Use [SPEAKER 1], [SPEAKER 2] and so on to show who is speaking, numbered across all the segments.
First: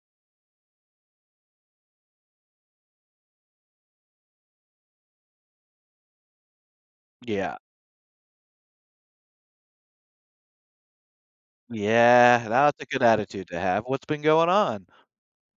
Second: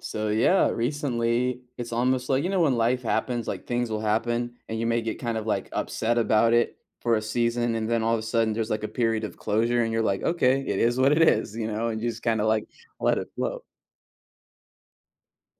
[SPEAKER 1] So yeah, recently it's almost like, you know, when life happens, like things will happen, and you may get kind of like upset about it for a
[SPEAKER 2] Yeah.
[SPEAKER 1] season, and then all of a sudden there's like a period of closure, and you're like, okay, it is what it is, you know, and you just kind
[SPEAKER 2] Yeah,
[SPEAKER 1] of like
[SPEAKER 2] that's a good
[SPEAKER 1] let it
[SPEAKER 2] attitude to
[SPEAKER 1] flow.
[SPEAKER 2] have. What's been going on?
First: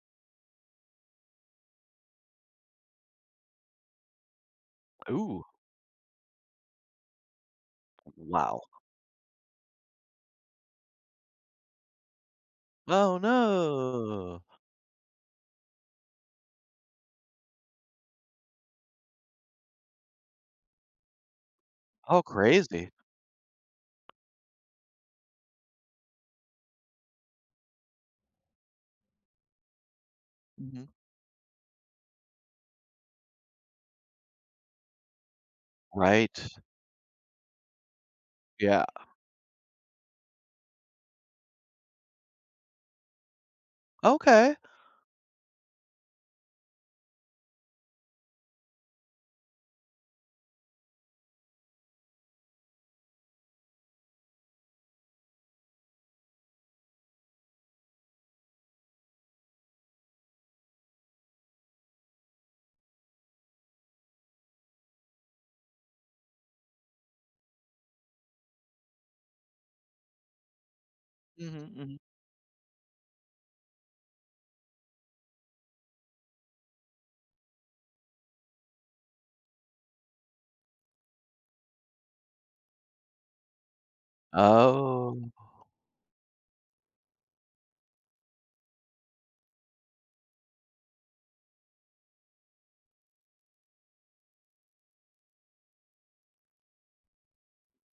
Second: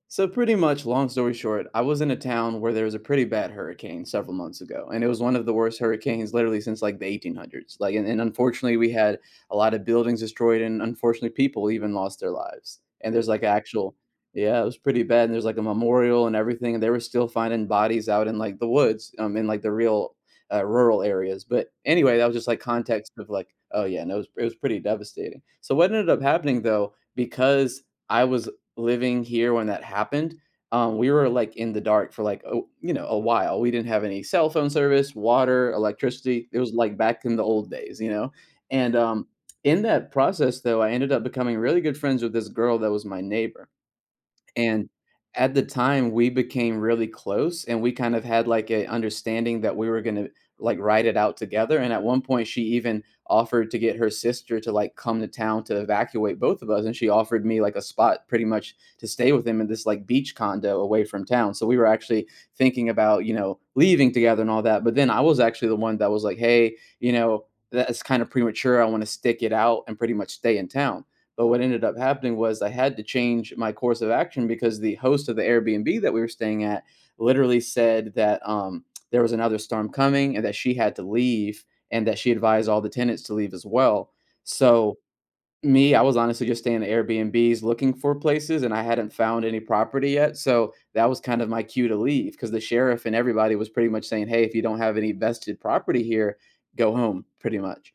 [SPEAKER 1] So pretty much, long story short, I was in a town where there was a pretty bad hurricane several months ago, and it was one of
[SPEAKER 2] Ooh,
[SPEAKER 1] the worst hurricanes literally since like the 1800s. Like, and
[SPEAKER 2] wow.
[SPEAKER 1] unfortunately, we had a lot of buildings destroyed, and unfortunately, people even lost their lives. And
[SPEAKER 2] Oh,
[SPEAKER 1] there's like actual,
[SPEAKER 2] no.
[SPEAKER 1] yeah, it was pretty bad. And there's like a memorial and everything, and they were still finding bodies out in like the woods, in like the real rural areas. But anyway,
[SPEAKER 2] Oh,
[SPEAKER 1] that was just like
[SPEAKER 2] crazy.
[SPEAKER 1] context of like, oh yeah, and it was pretty devastating. So what ended up happening, though, because I was living here when that happened,
[SPEAKER 2] Mhm.
[SPEAKER 1] we were like in the dark for like, oh, you know, a while. We didn't have any cell phone service, water,
[SPEAKER 2] Right.
[SPEAKER 1] electricity. It was like back in the old days, you know.
[SPEAKER 2] Yeah.
[SPEAKER 1] And in that process, though, I ended up becoming really good friends with this girl that was my neighbor.
[SPEAKER 2] Okay.
[SPEAKER 1] And at the time, we became really close, and we kind of had, like, a understanding that we were gonna, like, ride it out together, and at one point, she even offered to get her sister to, like, come to town to evacuate both of us, and she offered me, like, a spot pretty much to stay with him in this, like, beach condo away from town, so we were actually thinking about, you know, leaving together and all that, but then I was actually the one that was like, "Hey, you know, that's kinda premature, I wanna stick it out and pretty much stay in town." But what
[SPEAKER 2] Mhm,
[SPEAKER 1] ended
[SPEAKER 2] mhm.
[SPEAKER 1] up happening was I had to change my course of action because the host of the Airbnb that we were staying at literally said that, there was another storm coming and that she had to leave and that she advised all the tenants to leave as well. So
[SPEAKER 2] Oh,
[SPEAKER 1] me, I was honestly just staying at Airbnbs looking for places and I hadn't found any property yet. So that was kind of my cue to leave because the sheriff and everybody was pretty much saying, hey, if you don't have any vested property here, go home, pretty much.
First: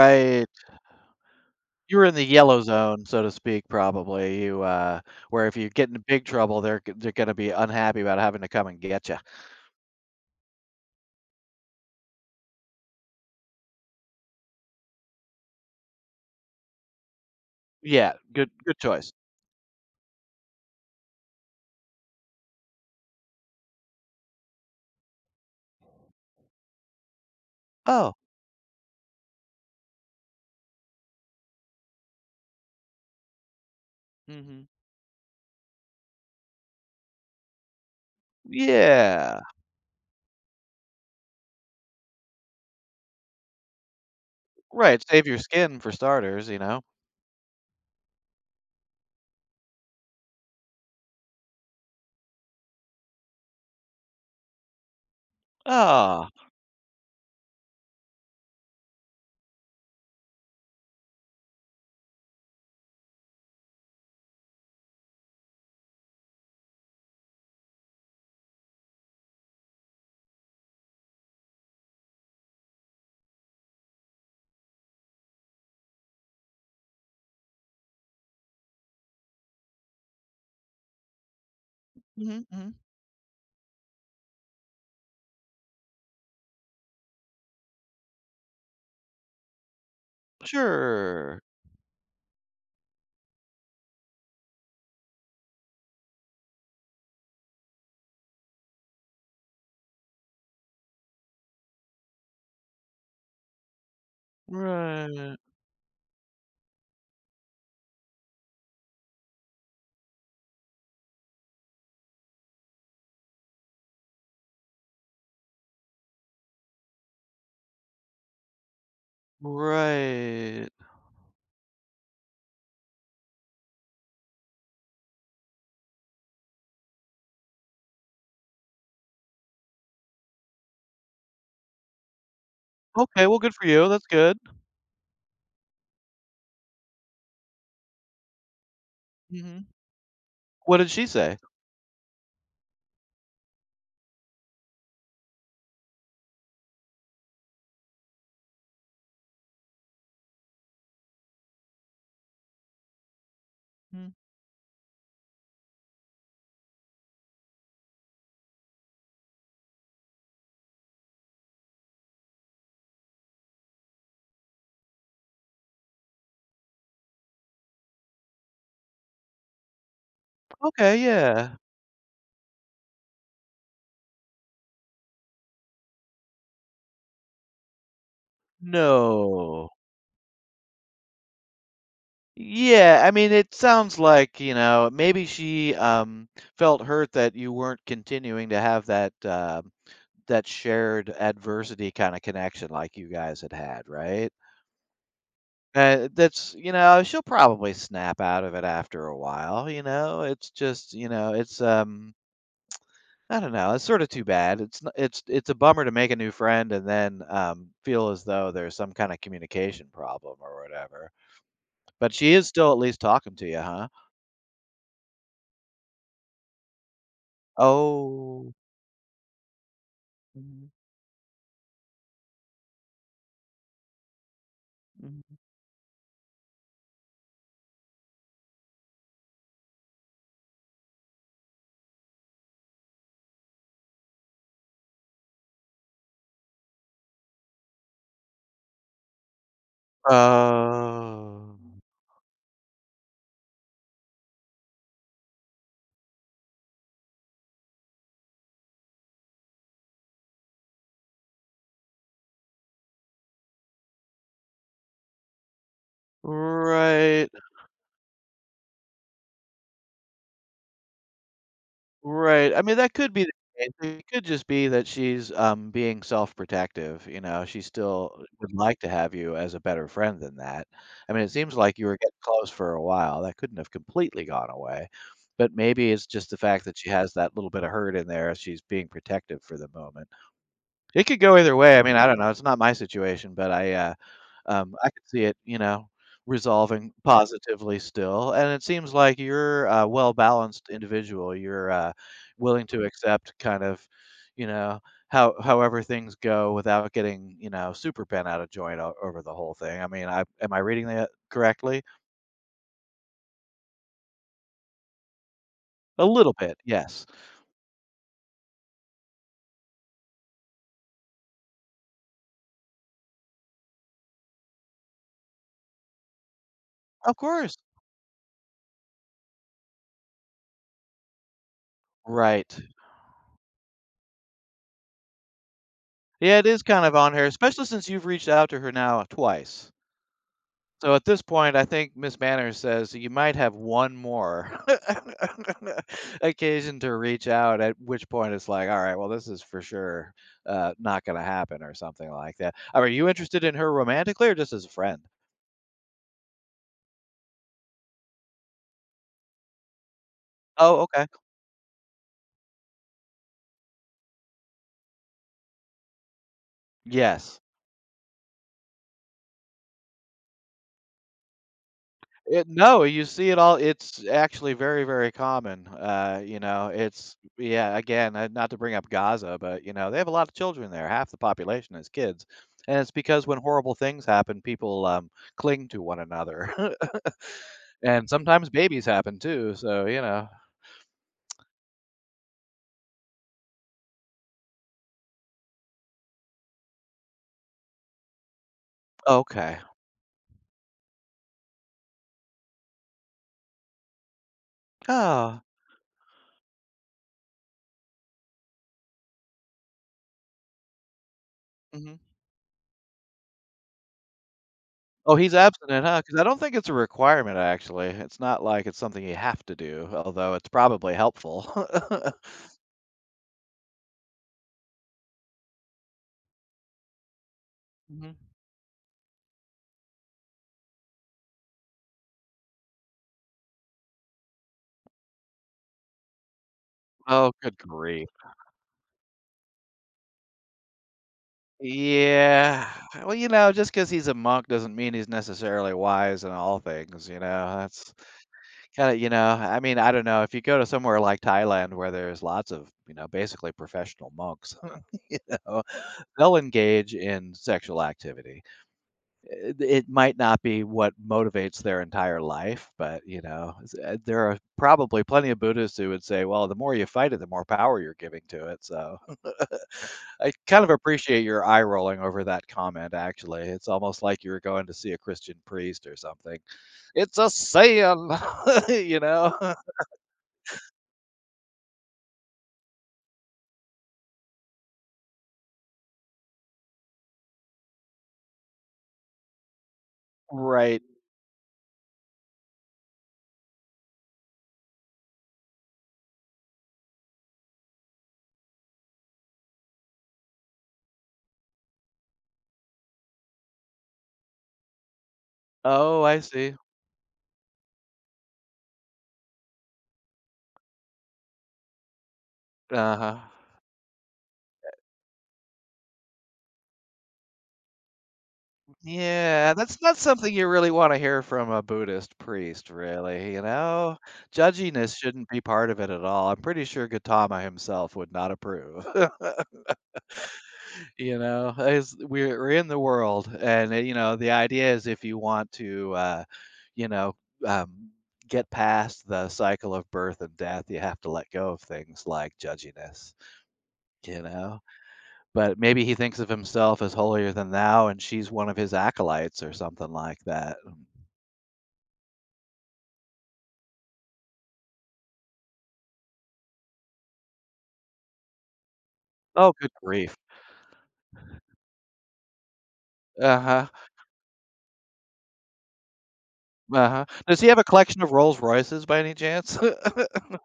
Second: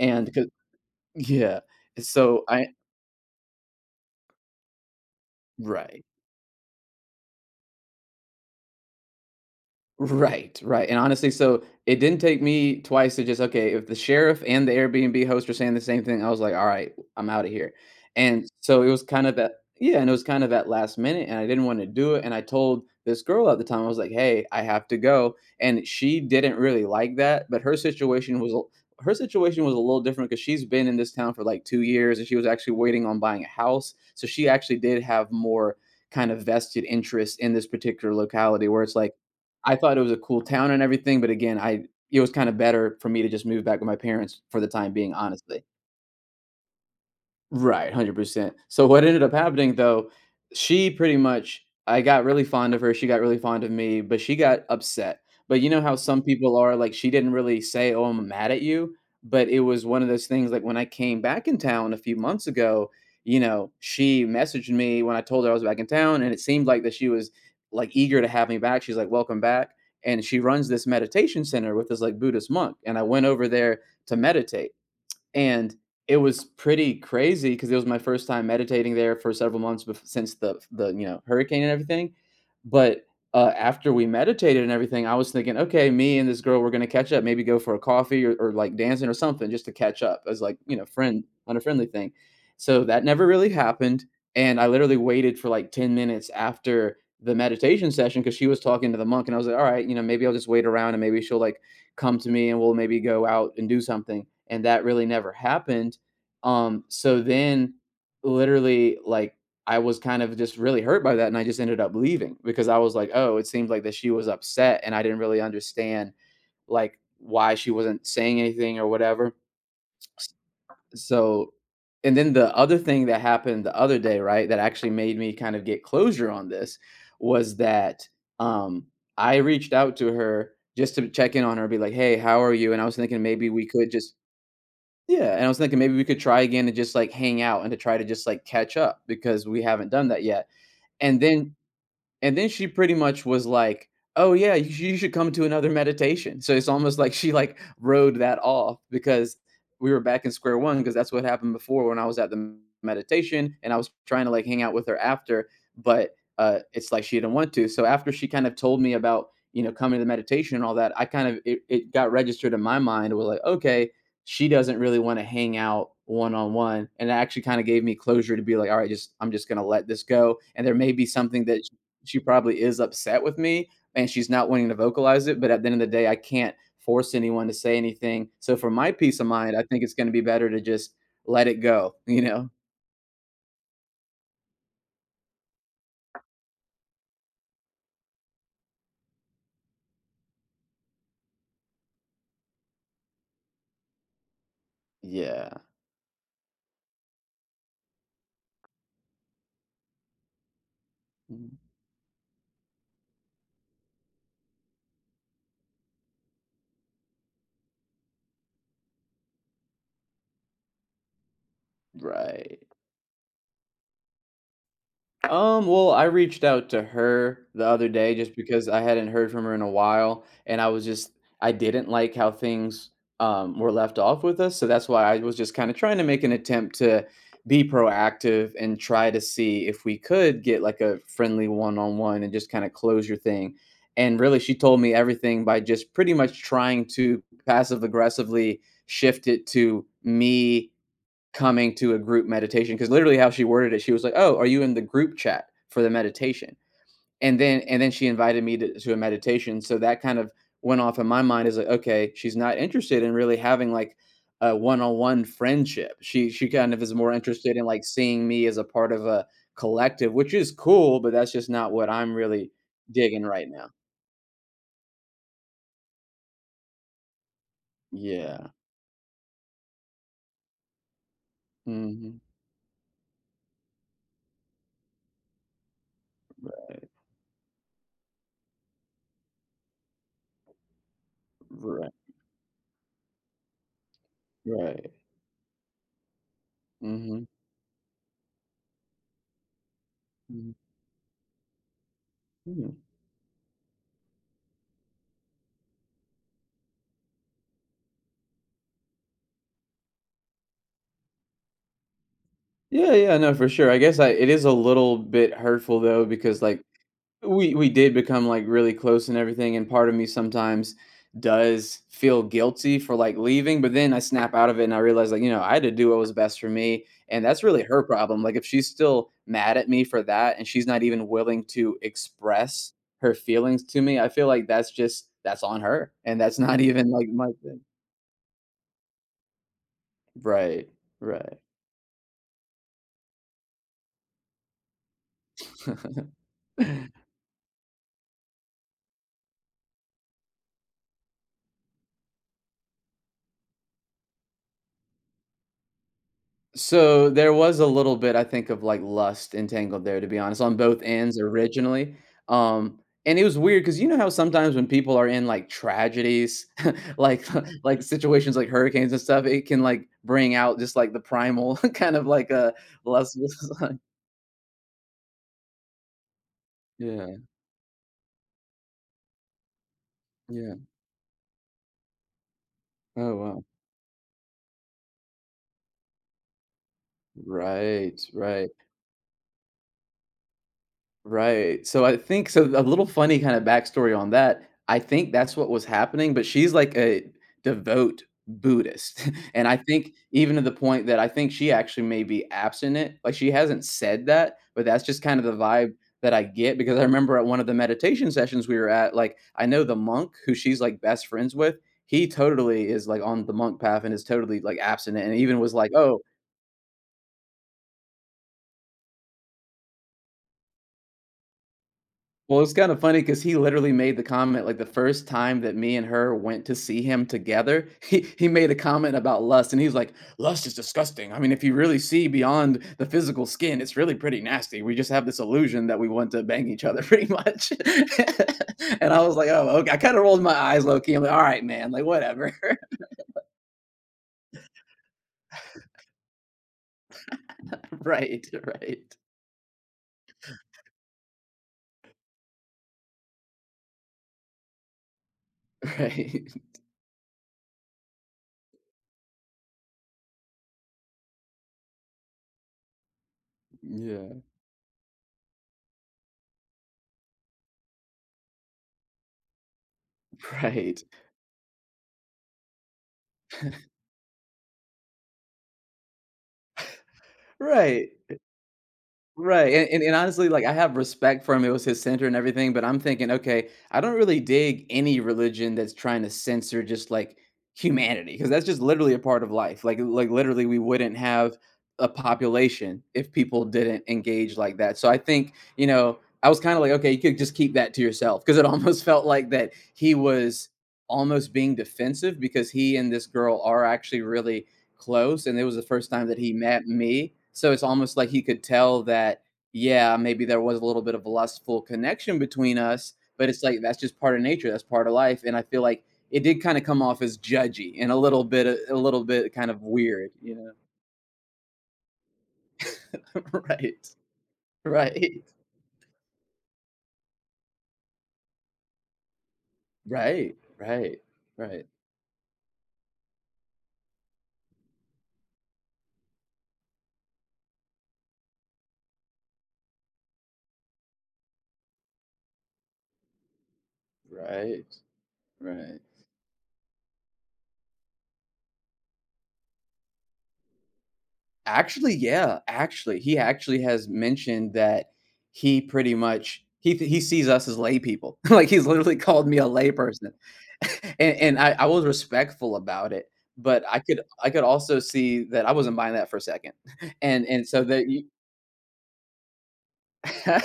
[SPEAKER 1] And 'cause- yeah.
[SPEAKER 2] You were in the
[SPEAKER 1] So
[SPEAKER 2] yellow
[SPEAKER 1] I,
[SPEAKER 2] zone, so to speak, probably. Where if you get into
[SPEAKER 1] right.
[SPEAKER 2] big trouble, they're gonna be unhappy about having to come and get you.
[SPEAKER 1] Right, right, and honestly, so it didn't take me twice to just, okay, if the sheriff and the Airbnb host are saying the same thing, I was like, "All right, I'm out of here,"
[SPEAKER 2] Yeah, good
[SPEAKER 1] and
[SPEAKER 2] good
[SPEAKER 1] so it was
[SPEAKER 2] choice.
[SPEAKER 1] kind of at, yeah, and it was kind of at last minute, and I didn't wanna do it, and I told this girl at the time, I was like, "Hey, I have to go," and she didn't really like that, but
[SPEAKER 2] Oh.
[SPEAKER 1] her situation was a little different because 'cause she's been in this town for, like, 2 years, and she was actually waiting on buying a house, so she
[SPEAKER 2] Mhm.
[SPEAKER 1] actually did have more kind of vested interest in this particular locality where it's like,
[SPEAKER 2] Yeah.
[SPEAKER 1] I thought it was a cool town and everything, but again, I, it was kinda better for me to just move back with my parents for the time
[SPEAKER 2] Right,
[SPEAKER 1] being,
[SPEAKER 2] save your
[SPEAKER 1] honestly.
[SPEAKER 2] skin for starters, you know?
[SPEAKER 1] Right, 100%. So what ended up happening, though, she pretty much, I got really fond of her, she got really fond of me, but she got upset. But you know how some
[SPEAKER 2] Ah.
[SPEAKER 1] people are, like, she didn't really say, "Oh, I'm mad at you," but it was one of those things like when I came back in town a few months ago, you know, she messaged me when I told her I was back in town and it seemed like that she was like eager to have me back. She's like, "Welcome back." And she runs this meditation center with this like Buddhist monk, and I went over there to meditate and it was pretty crazy because it was my first time meditating there for several months bef since you know, hurricane and everything.
[SPEAKER 2] Mhm, mhm.
[SPEAKER 1] But, after we meditated and everything, I was thinking, "Okay, me and this girl, we're gonna catch up, maybe go for a coffee or like, dancing or something just to catch up as, like, you know, friend
[SPEAKER 2] Sure.
[SPEAKER 1] on a friendly thing." So that never really happened, and I literally waited for, like, 10 minutes after the meditation session because she was talking to the monk, and I was like, "Alright, you know, maybe I'll just wait around and maybe she'll, like, come to me and we'll maybe go out and do something. And that really never
[SPEAKER 2] Right.
[SPEAKER 1] happened. So then literally, like, I was kind of just really hurt by that and I just ended up leaving because I was like, oh, it seemed like that she was upset and I didn't really understand like why she wasn't saying anything or whatever.
[SPEAKER 2] Right.
[SPEAKER 1] So and then the other thing that happened the other day, right, that actually made me kind of get closure on this was that, um, I reached out to her just to check in on her, be like, "Hey, how are you?" And I was thinking
[SPEAKER 2] Okay, well,
[SPEAKER 1] maybe
[SPEAKER 2] good for
[SPEAKER 1] we
[SPEAKER 2] you,
[SPEAKER 1] could
[SPEAKER 2] that's
[SPEAKER 1] just,
[SPEAKER 2] good.
[SPEAKER 1] yeah, and I was thinking maybe we could try again and just, like, hang out and to try to just, like, catch up because we
[SPEAKER 2] Mhm.
[SPEAKER 1] haven't done that yet.
[SPEAKER 2] What did she
[SPEAKER 1] And
[SPEAKER 2] say?
[SPEAKER 1] then and then she pretty much was like, "Oh yeah, you should come to another meditation." So it's almost like she like rode that off because we were back in square one because that's what happened before when I was at the meditation and I was
[SPEAKER 2] Mm.
[SPEAKER 1] trying to like hang out with her after, but it's like she didn't want to. So after she kind of told me about, you know, coming to the meditation and all that, I kind of, it got registered in my mind. It was like, okay, she doesn't really want to hang out one on one, and it actually kind of gave me closure to be like, all right, just I'm just gonna let this go, and there may
[SPEAKER 2] Okay,
[SPEAKER 1] be something
[SPEAKER 2] yeah.
[SPEAKER 1] that she probably is upset with me and she's not wanting to vocalize it. But at the end of the day, I can't force anyone to say anything. So for my peace of mind, I
[SPEAKER 2] No.
[SPEAKER 1] think it's going to be better to just let it go, you know?
[SPEAKER 2] Yeah, I mean, it sounds like, you know, maybe felt hurt that you weren't continuing to have that that shared adversity kinda connection like you guys had had, right?
[SPEAKER 1] Yeah.
[SPEAKER 2] And that's you know, she'll probably snap out of it after a while, you know? It's just, you know, I don't know, it's sorta too bad. It's a bummer to make a new friend and feel as though there's some kinda communication problem or whatever. But she is
[SPEAKER 1] Right.
[SPEAKER 2] still at least talking to you, huh?
[SPEAKER 1] Well, I reached out to her the other day just
[SPEAKER 2] Oh.
[SPEAKER 1] because I hadn't heard from her in a while, and I
[SPEAKER 2] Mhm,
[SPEAKER 1] was just, I didn't like how things were left off with us, so that's why I was
[SPEAKER 2] mhm.
[SPEAKER 1] just kind of trying to make an attempt to be proactive and try to see if we could get like a friendly one-on-one and just kind of close your thing. And really, she told me everything by just pretty much trying to passive aggressively shift it to me
[SPEAKER 2] Oh,
[SPEAKER 1] coming to a group meditation because literally how she worded it, she was like, oh, are you in the group chat for the meditation? And then she invited me to a meditation, so that kind of went off in my mind, is like, okay, she's not interested in really having like a one-on-one friendship, she kind of is more
[SPEAKER 2] right.
[SPEAKER 1] interested in like seeing me as a part of a collective, which is cool, but that's just not what I'm really
[SPEAKER 2] Right, I mean, that could
[SPEAKER 1] digging
[SPEAKER 2] be the
[SPEAKER 1] right now.
[SPEAKER 2] case. It could just be that being self-protective, you know, she still
[SPEAKER 1] Yeah.
[SPEAKER 2] would like to have you as a better friend than that. I mean, it seems like you were getting
[SPEAKER 1] Hmm.
[SPEAKER 2] close for a while, that couldn't have completely gone away, but maybe it's just the fact that she has that little bit of hurt in there, she's being protective for the moment. It could go either way.
[SPEAKER 1] right
[SPEAKER 2] I
[SPEAKER 1] right
[SPEAKER 2] mean, I don't know, it's not my situation, but I
[SPEAKER 1] right
[SPEAKER 2] could see it, you know, resolving
[SPEAKER 1] hmm.
[SPEAKER 2] positively still, and it seems like you're a
[SPEAKER 1] Hmm.
[SPEAKER 2] well-balanced individual. Willing to accept kind of, you know, however things go without getting, you know, super bent out of joint o over the whole thing. I mean, I am I reading that correctly?
[SPEAKER 1] Yeah, yeah, no, for sure. I guess I it is a little bit hurtful
[SPEAKER 2] A
[SPEAKER 1] though,
[SPEAKER 2] little
[SPEAKER 1] because
[SPEAKER 2] bit,
[SPEAKER 1] like
[SPEAKER 2] yes.
[SPEAKER 1] we did become like really close and everything, and part of me sometimes does feel guilty for like leaving, but then I snap out of it and I realize, like, you know, I had to do what was best for me,
[SPEAKER 2] Of
[SPEAKER 1] and that's
[SPEAKER 2] course.
[SPEAKER 1] really her problem. Like if she's still mad at me for that, and she's not even willing to
[SPEAKER 2] Right.
[SPEAKER 1] express her feelings to me, I feel like that's just, that's on her, and
[SPEAKER 2] Yeah,
[SPEAKER 1] that's
[SPEAKER 2] it
[SPEAKER 1] not
[SPEAKER 2] is kind
[SPEAKER 1] even
[SPEAKER 2] of
[SPEAKER 1] like
[SPEAKER 2] on her,
[SPEAKER 1] my thing.
[SPEAKER 2] especially since you've reached out to her now twice.
[SPEAKER 1] Right,
[SPEAKER 2] So at this
[SPEAKER 1] right.
[SPEAKER 2] point, I think Miss Manners says you might have one more occasion to reach out, at which point it's like, all right, well, this is for sure not going to happen or something like that. Are you interested in her romantically or just as a friend?
[SPEAKER 1] So there was a little bit, I think, of like lust entangled there, to be honest, on
[SPEAKER 2] Oh,
[SPEAKER 1] both
[SPEAKER 2] okay.
[SPEAKER 1] ends originally. Um, and it was weird because you know how sometimes when people are in like tragedies, like
[SPEAKER 2] Yes.
[SPEAKER 1] like situations like hurricanes and stuff, it can like bring out just like the primal kind of like
[SPEAKER 2] It
[SPEAKER 1] a
[SPEAKER 2] No, you
[SPEAKER 1] lust.
[SPEAKER 2] see it all it's actually very, very common, you know,
[SPEAKER 1] Yeah,
[SPEAKER 2] it's yeah, not to bring up Gaza, but, you know, they have a lot of
[SPEAKER 1] yeah.
[SPEAKER 2] children there, half the population is kids, and it's
[SPEAKER 1] Oh,
[SPEAKER 2] because when
[SPEAKER 1] wow.
[SPEAKER 2] horrible things happen, cling to one another,
[SPEAKER 1] Right,
[SPEAKER 2] and sometimes
[SPEAKER 1] right.
[SPEAKER 2] babies happen too, so, you know.
[SPEAKER 1] Right. So I think so a little funny kind of backstory on that. I think that's what was happening, but she's like a devout Buddhist. And I
[SPEAKER 2] Okay.
[SPEAKER 1] think even to the point that I think she actually may be abstinent. Like she hasn't said that, but that's just kind of the
[SPEAKER 2] Oh,
[SPEAKER 1] vibe that I get because I remember at one of the meditation sessions we were at, like I know the monk who she's like best friends with,
[SPEAKER 2] mhm.
[SPEAKER 1] he totally is like on the monk path and is totally like abstinent
[SPEAKER 2] Oh,
[SPEAKER 1] and
[SPEAKER 2] he's
[SPEAKER 1] even was like,
[SPEAKER 2] abstinent,
[SPEAKER 1] "Oh,
[SPEAKER 2] huh? Because I don't think it's a requirement, actually, it's not like it's something you have to do, although it's probably helpful.
[SPEAKER 1] Well, it's kinda funny because he literally made the comment, like, the first time that me and her went to see him together, he
[SPEAKER 2] Mhm.
[SPEAKER 1] he made a comment about lust, and he was like, "Lust is disgusting. I mean, if you really see beyond the physical skin, it's really pretty nasty. We just have this illusion that we want to bang each other pretty
[SPEAKER 2] Oh,
[SPEAKER 1] much."
[SPEAKER 2] good grief.
[SPEAKER 1] And I was like, "Oh, okay." I kinda rolled my eyes low key. I'm like, "Alright, man, like, whatever."
[SPEAKER 2] Yeah. Well, you know, just 'cause he's a monk doesn't mean he's necessarily wise in all things, you know? That's
[SPEAKER 1] Right, right,
[SPEAKER 2] kinda you know, I mean, I don't know, if you go to somewhere like Thailand where there's lots of, you know, basically professional monks, you know,
[SPEAKER 1] right.
[SPEAKER 2] they'll engage in sexual activity. It might not be what motivates their entire life, but you know, s there
[SPEAKER 1] Yeah.
[SPEAKER 2] are probably plenty of Buddhists who would say, "Well, the more you fight it, the more power you're giving to it," so I kind of
[SPEAKER 1] Right,
[SPEAKER 2] appreciate your eye rolling over that comment, actually. It's almost like you were going to see a Christian priest or something. It's a
[SPEAKER 1] right.
[SPEAKER 2] sin, you know?
[SPEAKER 1] Right, and and and honestly, like, I have respect for him, it was his center and everything, but I'm thinking, "Okay, I don't really dig any religion that's trying to censor just, like, humanity, because that's just literally a part of life." Like, literally, we
[SPEAKER 2] Right.
[SPEAKER 1] wouldn't have a population if people didn't engage like that, so I think, you know, I was kinda like, "Okay, you could just keep that to yourself, because it almost felt like that he was almost being defensive because he and this girl are actually really close, and it was the first
[SPEAKER 2] Oh,
[SPEAKER 1] time that
[SPEAKER 2] I
[SPEAKER 1] he
[SPEAKER 2] see.
[SPEAKER 1] met me, so it's almost like he could tell that, yeah, maybe there was a little bit of a lustful connection between us,
[SPEAKER 2] Uh-huh.
[SPEAKER 1] but it's like that's just part of nature, that's part of life, and I feel like it did kinda come off as judgy and a little bit kind
[SPEAKER 2] Yeah,
[SPEAKER 1] of
[SPEAKER 2] that's not
[SPEAKER 1] weird,
[SPEAKER 2] something
[SPEAKER 1] you
[SPEAKER 2] you
[SPEAKER 1] know?
[SPEAKER 2] really want to hear from a Buddhist priest, really, you
[SPEAKER 1] Right.
[SPEAKER 2] know? Judginess
[SPEAKER 1] Right.
[SPEAKER 2] shouldn't be part of it at all. I'm pretty sure Gautama himself would not approve.
[SPEAKER 1] Right. Right.
[SPEAKER 2] You know,
[SPEAKER 1] Right.
[SPEAKER 2] as we're in the world, and, you know, the idea is if you want to, you know, um, get past the cycle of birth and death, you have to let go of things like judginess, you know?
[SPEAKER 1] Right.
[SPEAKER 2] But
[SPEAKER 1] Right.
[SPEAKER 2] maybe he thinks of himself as holier than thou, and she's one of his acolytes or something like that.
[SPEAKER 1] Actually, yeah, actually, he actually has mentioned that he pretty much he th he sees us as lay people. Like, he's literally called me a
[SPEAKER 2] Oh, good
[SPEAKER 1] layperson,
[SPEAKER 2] grief.
[SPEAKER 1] and and I was respectful about it, but
[SPEAKER 2] Uh-huh,
[SPEAKER 1] I could also see that I wasn't buying that for a second,
[SPEAKER 2] uh-huh.
[SPEAKER 1] and
[SPEAKER 2] Does he
[SPEAKER 1] and
[SPEAKER 2] have a
[SPEAKER 1] so that
[SPEAKER 2] collection
[SPEAKER 1] you
[SPEAKER 2] of Rolls Royces by any chance?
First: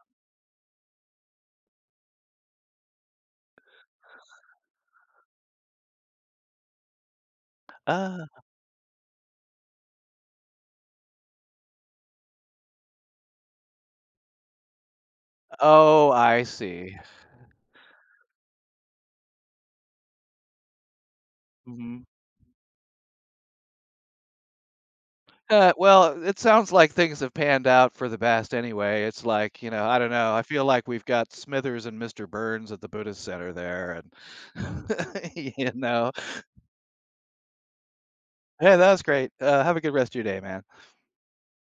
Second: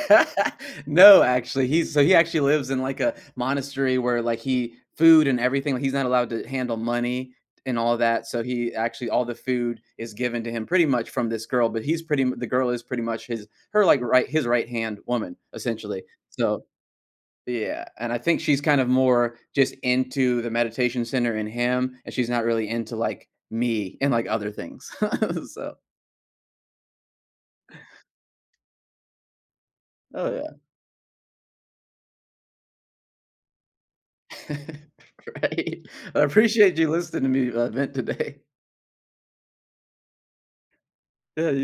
[SPEAKER 1] No, actually, he actually lives in, like, a monastery where, like, he food and everything, like, he's not allowed to handle money and all
[SPEAKER 2] Ah,
[SPEAKER 1] that, so he actually all the food is given to him pretty much from this girl, but he's pretty m the girl is pretty much his her, like, his right-hand woman, essentially.
[SPEAKER 2] oh, I
[SPEAKER 1] So
[SPEAKER 2] see.
[SPEAKER 1] yeah, and I think she's kind of more just into the meditation center and him,
[SPEAKER 2] Mhm.
[SPEAKER 1] and she's not really into, like, me and, like, other things. So,
[SPEAKER 2] Well, it sounds like things have panned out for the best anyway. It's like, you know, I don't
[SPEAKER 1] oh,
[SPEAKER 2] know. I
[SPEAKER 1] yeah.
[SPEAKER 2] feel like we've got Smithers and Mr. Burns at the Buddhist Center there, and you
[SPEAKER 1] Right?
[SPEAKER 2] know,
[SPEAKER 1] I appreciate you listening to me vent today.
[SPEAKER 2] hey, that was great. Have a good rest of your day, man.
[SPEAKER 1] Yeah, you